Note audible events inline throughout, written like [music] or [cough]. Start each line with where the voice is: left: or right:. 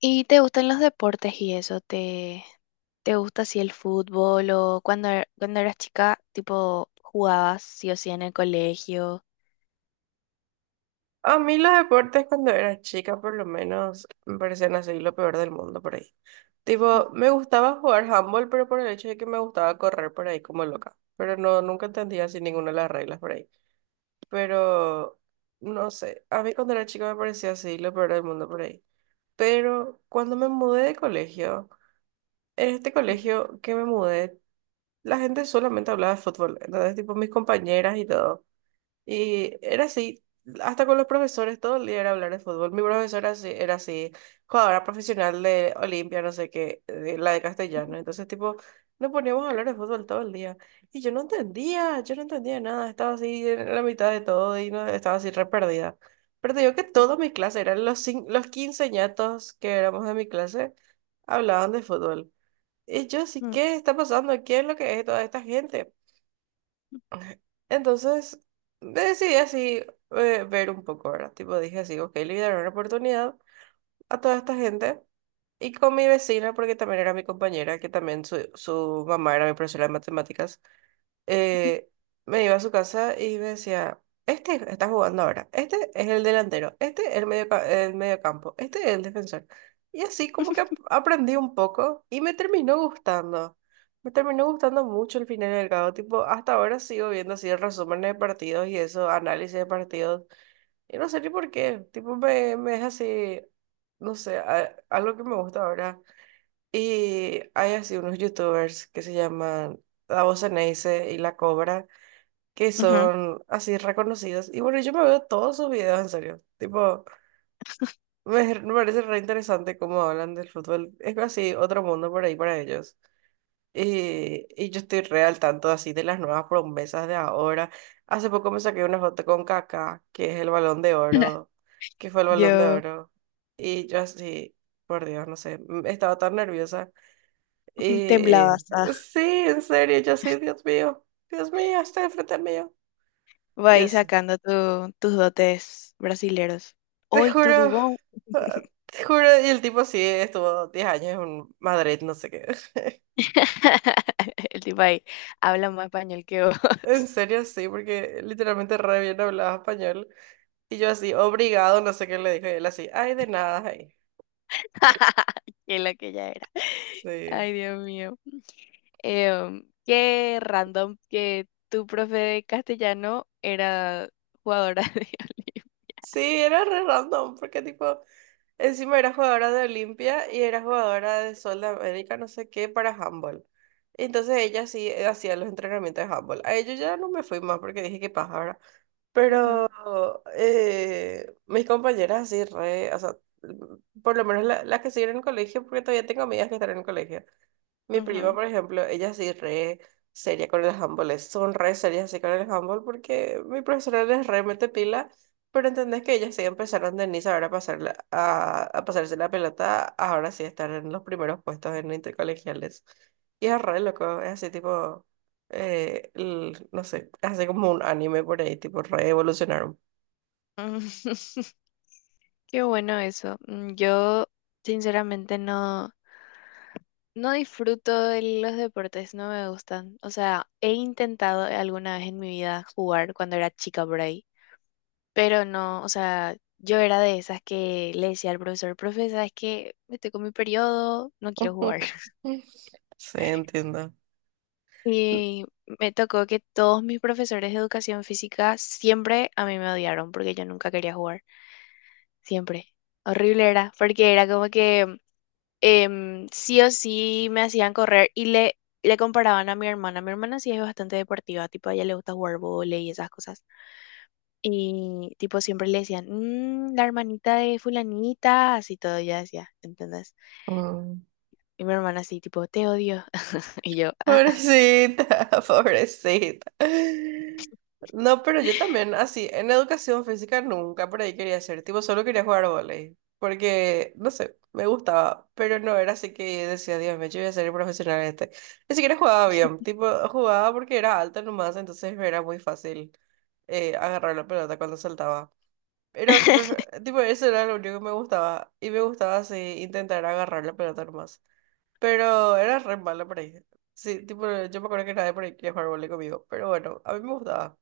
left: ¿Y te gustan los deportes y eso? ¿Te gusta así el fútbol o cuando eras chica, tipo, ¿jugabas sí o sí en el colegio?
right: A mí los deportes cuando era chica, por lo menos, me parecían así lo peor del mundo por ahí. Tipo, me gustaba jugar handball, pero por el hecho de que me gustaba correr por ahí como loca. Pero no, nunca entendía así ninguna de las reglas por ahí. Pero, no sé, a mí cuando era chica me parecía así lo peor del mundo por ahí. Pero cuando me mudé de colegio, en este colegio que me mudé, la gente solamente hablaba de fútbol. Entonces, tipo, mis compañeras y todo. Y era así, hasta con los profesores, todo el día era hablar de fútbol. Mi profesora era así, jugadora profesional de Olimpia, no sé qué, de la de castellano. Entonces, tipo, nos poníamos a hablar de fútbol todo el día. Y yo no entendía nada, estaba así en la mitad de todo y no, estaba así re perdida. Pero te digo que todas mis clases, eran los 15 quinceañatos que éramos de mi clase, hablaban de fútbol. Y yo así, ¿qué está pasando? ¿Qué es lo que es toda esta gente? Entonces decidí así ver un poco, ¿verdad? Tipo dije así, ok, le voy a dar una oportunidad a toda esta gente y con mi vecina, porque también era mi compañera, que también su mamá era mi profesora de matemáticas, eh, me iba a su casa y me decía, este está jugando ahora, este es el delantero, este es el medio, el mediocampo, este es el defensor. Y así como que aprendí un poco y me terminó gustando. Me terminó gustando mucho el final del cabo, tipo, hasta ahora sigo viendo así resúmenes de partidos y eso, análisis de partidos. Y no sé ni por qué, tipo, me es así, no sé, algo que me gusta ahora. Y hay así unos youtubers que se llaman La Voz Ceneice y La Cobra, que
left: Ujú.
right: son así reconocidos. Y bueno, yo me veo todos sus videos, en serio. Tipo, me, [laughs] me parece re interesante cómo hablan del fútbol. Es así otro mundo por ahí para ellos. Y yo estoy re al tanto así de las nuevas promesas de ahora. Hace poco me saqué una foto con Kaká, que es el Balón de Oro, que fue el Balón de
left: Yo
right: Oro. Y yo así, por Dios, no sé, estaba tan nerviosa.
left: [laughs]
right: Y
left: temblabas, ah,
right: sí, en serio, yo así, Dios mío, está enfrente mío.
left: voy
right: Y
left: ahí
right: así.
left: sacando tus dotes brasileros.
right: Te
left: Hoy tu
right: juro,
left: dubón.
right: ah, te juro, y el tipo sí estuvo 10 años en Madrid, no sé qué. [laughs]
left: [laughs] El tipo ahí habla más español que vos,
right: En
left: [laughs]
right: serio, sí, porque literalmente re bien hablaba español. Y yo así, obrigado, no sé qué le dije. Y él así, ay, de nada, ay.
left: que lo que ya era.
right: Sí.
left: Ay, Dios mío. Qué random que tu profe de castellano era jugadora [laughs] de Olimpia.
right: Sí, era re random, porque tipo, encima era jugadora de Olimpia y era jugadora de Sol de América, no sé qué, para handball. Entonces ella sí hacía los entrenamientos de handball. A ello ya no me fui más porque dije, qué paja, ¿verdad?
left: Ujú,
right: Pero mis compañeras así re, o sea, por lo menos las que siguen en el colegio, porque todavía tengo amigas que están en el colegio. Mi prima,
left: ujú,
right: por ejemplo, ella sí re seria con el handball, son re serias así con el handball porque mi profesora les re mete pila, pero entendés que ellas sí empezaron de Niza ahora a, pasar a pasarse la pelota, ahora sí están en los primeros puestos en intercolegiales. Y es re loco, es así tipo, no sé, es así como un anime por ahí, tipo re evolucionaron.
left: ujú. [laughs] Qué bueno eso. Yo sinceramente no. No disfruto de los deportes, no me gustan. O sea, he intentado alguna vez en mi vida jugar cuando era chica por ahí, pero no, o sea, yo era de esas que le decía al profesor: profe, ¿sabes qué? Me tocó mi periodo, no quiero jugar.
right: [laughs]
left: [laughs]
right: Sí, entiendo.
left: Y me tocó que todos mis profesores de educación física siempre a mí me odiaron porque yo nunca quería jugar, siempre. Horrible era, porque era como que sí o sí me hacían correr y le comparaban a mi hermana. Mi hermana sí es bastante deportiva, tipo a ella le gusta jugar vóley y esas cosas. Y tipo siempre le decían: "Mm, la hermanita de fulanita", así todo, ella decía, ¿entendés?
right: Mm.
left: Y mi hermana así, tipo, te odio. [laughs] Y yo, ah, ah.
right: Pobrecita, [laughs] pobrecita. No, pero yo también, así, en educación física nunca por ahí quería ser, tipo, solo quería jugar vóley, porque, no sé, me gustaba, pero no era así que decía, Dios mío, yo voy a ser profesional en este. Ni siquiera jugaba bien, tipo, jugaba porque era alta nomás, entonces era muy fácil agarrar la pelota cuando saltaba. Era súper, tipo, eso era lo único que me gustaba, y me gustaba así intentar agarrar la pelota nomás. Pero era re mala por ahí. Sí, tipo, yo me acuerdo que nadie por ahí quería jugar vole conmigo. Pero bueno, a mí me gustaba.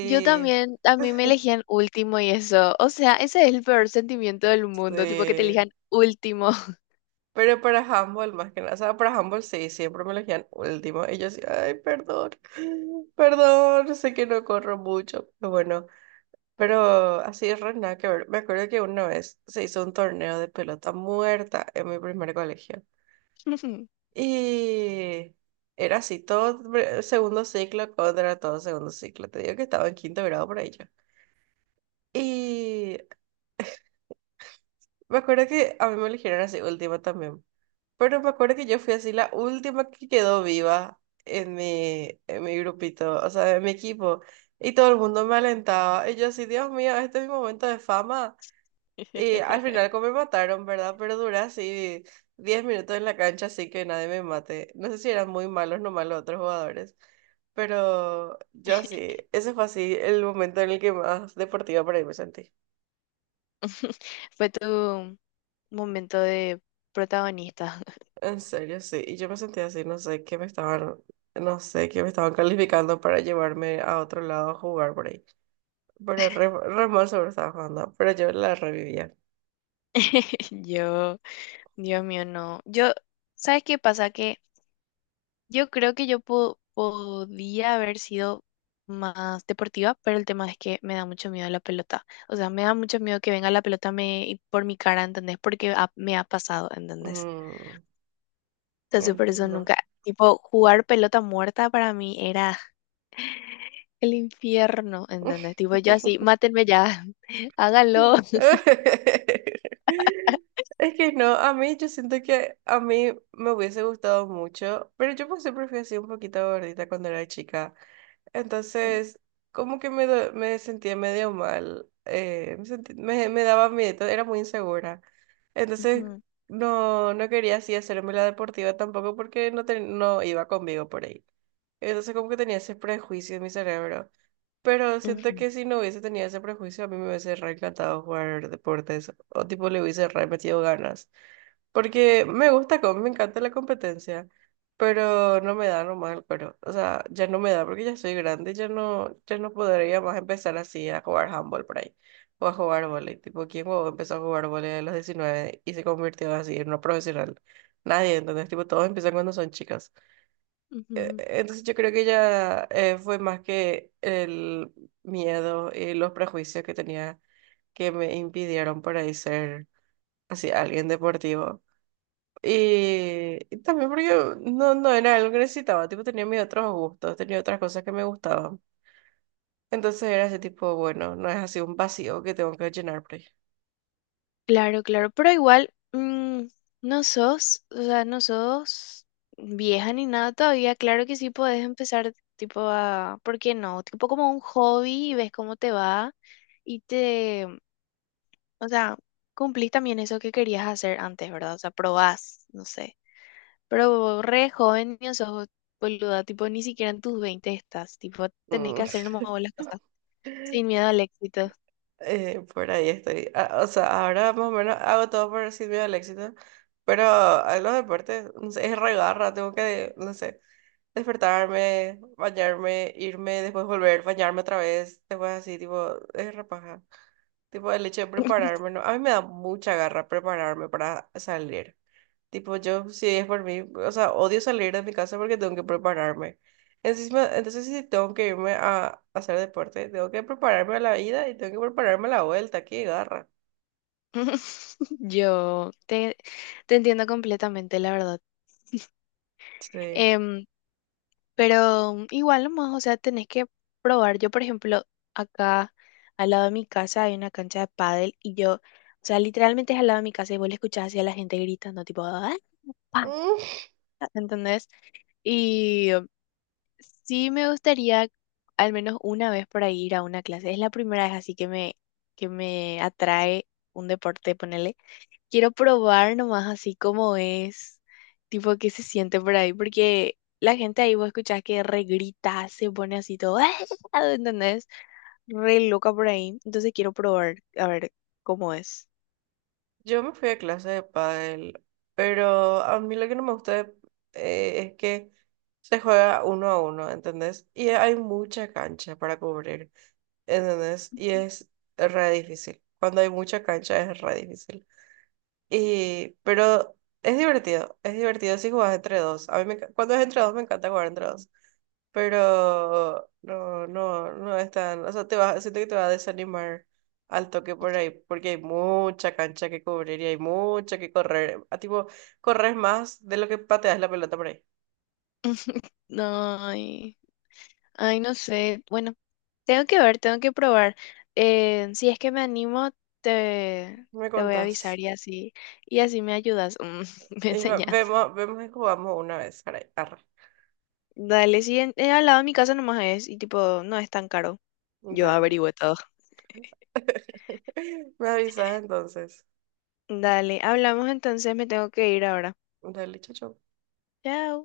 left: Yo también, a mí me elegían último y eso. O sea, ese es el peor sentimiento del
right: [laughs]
left: mundo, tipo que te
right: sí.
left: elijan último.
right: Pero para handball más que nada. O sea, para handball sí, siempre me elegían último. Y yo así, ay, perdón. [gasps] [laughs] Perdón, sé que no corro mucho. Pero bueno, pero así es re nada que ver. Me acuerdo que una vez se hizo un torneo de pelota muerta en mi primer colegio.
left: [laughs]
right: Y era así, todo segundo ciclo contra todo segundo ciclo. Te digo que estaba en quinto grado por ahí yo. Y me acuerdo que a mí me eligieron así última también. Pero me acuerdo que yo fui así la última que quedó viva en mi grupito, o sea, en mi equipo. Y todo el mundo me alentaba. Y yo así, Dios mío, este es mi momento de fama. Y al final como me mataron, ¿verdad? Pero duré así 10 minutos en la cancha así que nadie me mate. No sé si eran muy malos no los otros jugadores, pero yo sí ese fue así el momento en el que más deportiva por ahí me sentí.
left: Fue tu momento de protagonista.
right: En serio, sí. Y yo me sentí así, no sé, que me estaban, no sé, que me estaban calificando para llevarme a otro lado a jugar por ahí. Pero re mal sobre estaba jugando, pero yo la revivía.
left: [laughs] Yo Dios mío, no. Yo, ¿sabes qué pasa? Que yo creo que yo podía haber sido más deportiva, pero el tema es que me da mucho miedo la pelota. O sea, me da mucho miedo que venga la pelota me, y por mi cara, ¿entendés? Porque me ha pasado, ¿entendés?
right: Mm,
left: Entonces, por eso
right: entiendo.
left: nunca, tipo, jugar pelota muerta para mí era el infierno, ¿entendés? Tipo, yo así,
right: [laughs]
left: mátenme ya, [laughs] hágalo.
right: Es que no, a mí yo siento que a mí me hubiese gustado mucho, pero yo pues siempre fui así un poquito gordita cuando era chica. Entonces, como que me sentía medio mal, me daba miedo, era muy insegura. Entonces,
left: Ujú,
right: no quería así hacerme la deportiva tampoco porque no, no iba conmigo por ahí. Entonces, como que tenía ese prejuicio en mi cerebro. Pero siento
left: ujú,
right: que si no hubiese tenido ese prejuicio, a mí me hubiese re encantado jugar deportes o tipo le hubiese re metido ganas. Porque me gusta, me encanta la competencia, pero no me da nomás el cuero. O sea, ya no me da porque ya soy grande, ya no podría más empezar así a jugar handball por ahí. O a jugar vóley. Tipo, ¿quién huevón empezó a jugar vóley a los 19 y se convirtió así en una profesional? Nadie, entonces, tipo, todos empiezan cuando son chicas. Eh,
left: ujú.
right: Entonces yo creo que ya fue más que el miedo y los prejuicios que tenía que me impidieron por ahí ser así alguien deportivo. Y también porque no era algo que necesitaba, tipo tenía mis otros gustos, tenía otras cosas que me gustaban. Entonces era ese tipo, bueno, no es así un vacío que tengo que llenar por ahí.
left: Claro, claro, pero igual, no sos, o sea, no sos vieja ni nada todavía. Claro que sí podés empezar tipo a, ¿por qué no? Tipo como un hobby y ves cómo te va y te, o sea, cumplís también eso que querías hacer antes, ¿verdad? O sea, probás, no sé. Pero re joven ni sos, boluda, tipo ni siquiera en tus 20 estás, tipo tenés
right: Mm.
left: que hacer nomás
right: [laughs]
left: vos las cosas sin miedo al éxito.
right: Por ahí estoy. Ah, o sea, ahora más o menos hago todo por decir miedo al éxito, pero a los deportes, no sé, es regarra, tengo que, no sé, despertarme, bañarme, irme, después volver, bañarme otra vez, después así, tipo, es repaja. Tipo, el hecho de prepararme, no, a mí me da mucha garra prepararme para salir. Tipo, yo, si es por mí, o sea, odio salir de mi casa porque tengo que prepararme. Encima, entonces, si tengo que irme a hacer deporte, tengo que prepararme a la ida y tengo que prepararme a la vuelta. ¡Qué garra!
left: [laughs] Yo te entiendo completamente, la verdad.
right: Sí.
left: Em, pero igual nomás, o sea, tenés que probar. Yo, por ejemplo, acá al lado de mi casa hay una cancha de pádel y yo, o sea, literalmente es al lado de mi casa y vos le escuchás así a la gente gritando, tipo, ¡ah, pa"!,
right: Mm,
left: ¿entendés? Y sí me gustaría al menos una vez por ahí ir a una clase. Es la primera vez así que que me atrae un deporte, ponele. Quiero probar nomás así como es, tipo qué se siente por ahí, porque la gente ahí vos escuchás que regrita, se pone así todo, [laughs] ¿entendés? Re loca por ahí. Entonces quiero probar a ver cómo es.
right: Yo me fui a clase de pádel, pero a mí lo que no me gusta es que se juega uno a uno, ¿entendés? Y hay mucha cancha para cubrir. ¿Entendés? Y es re difícil. Cuando hay mucha cancha es re difícil. Y, pero es divertido si jugás entre dos. A mí me cuando es entre dos me encanta jugar entre dos. Pero no es tan, o sea, te va, siento que te va a desanimar al toque por ahí, porque hay mucha cancha que cubrir y hay mucha que correr. A tipo, corres más de lo que pateas la pelota por ahí.
left: [laughs] No, ay, ay, no sé. Bueno, tengo que ver, tengo que probar. Si es que me animo, te,
right: Me
left: te voy a
right: contás.
left: avisar, y así me ayudas, [laughs] me
right: Y va-
left: enseñas.
right: vemos, vemos y jugamos una vez. Arre, arre.
left: Dale, sí, al lado de mi casa nomás es, y tipo, no es tan caro. Yo
right: Dale.
left: averigüé todo.
right: [laughs] Me avisas entonces.
left: Dale, hablamos entonces, me tengo que ir ahora.
right: Dale, chacho.
left: Chao.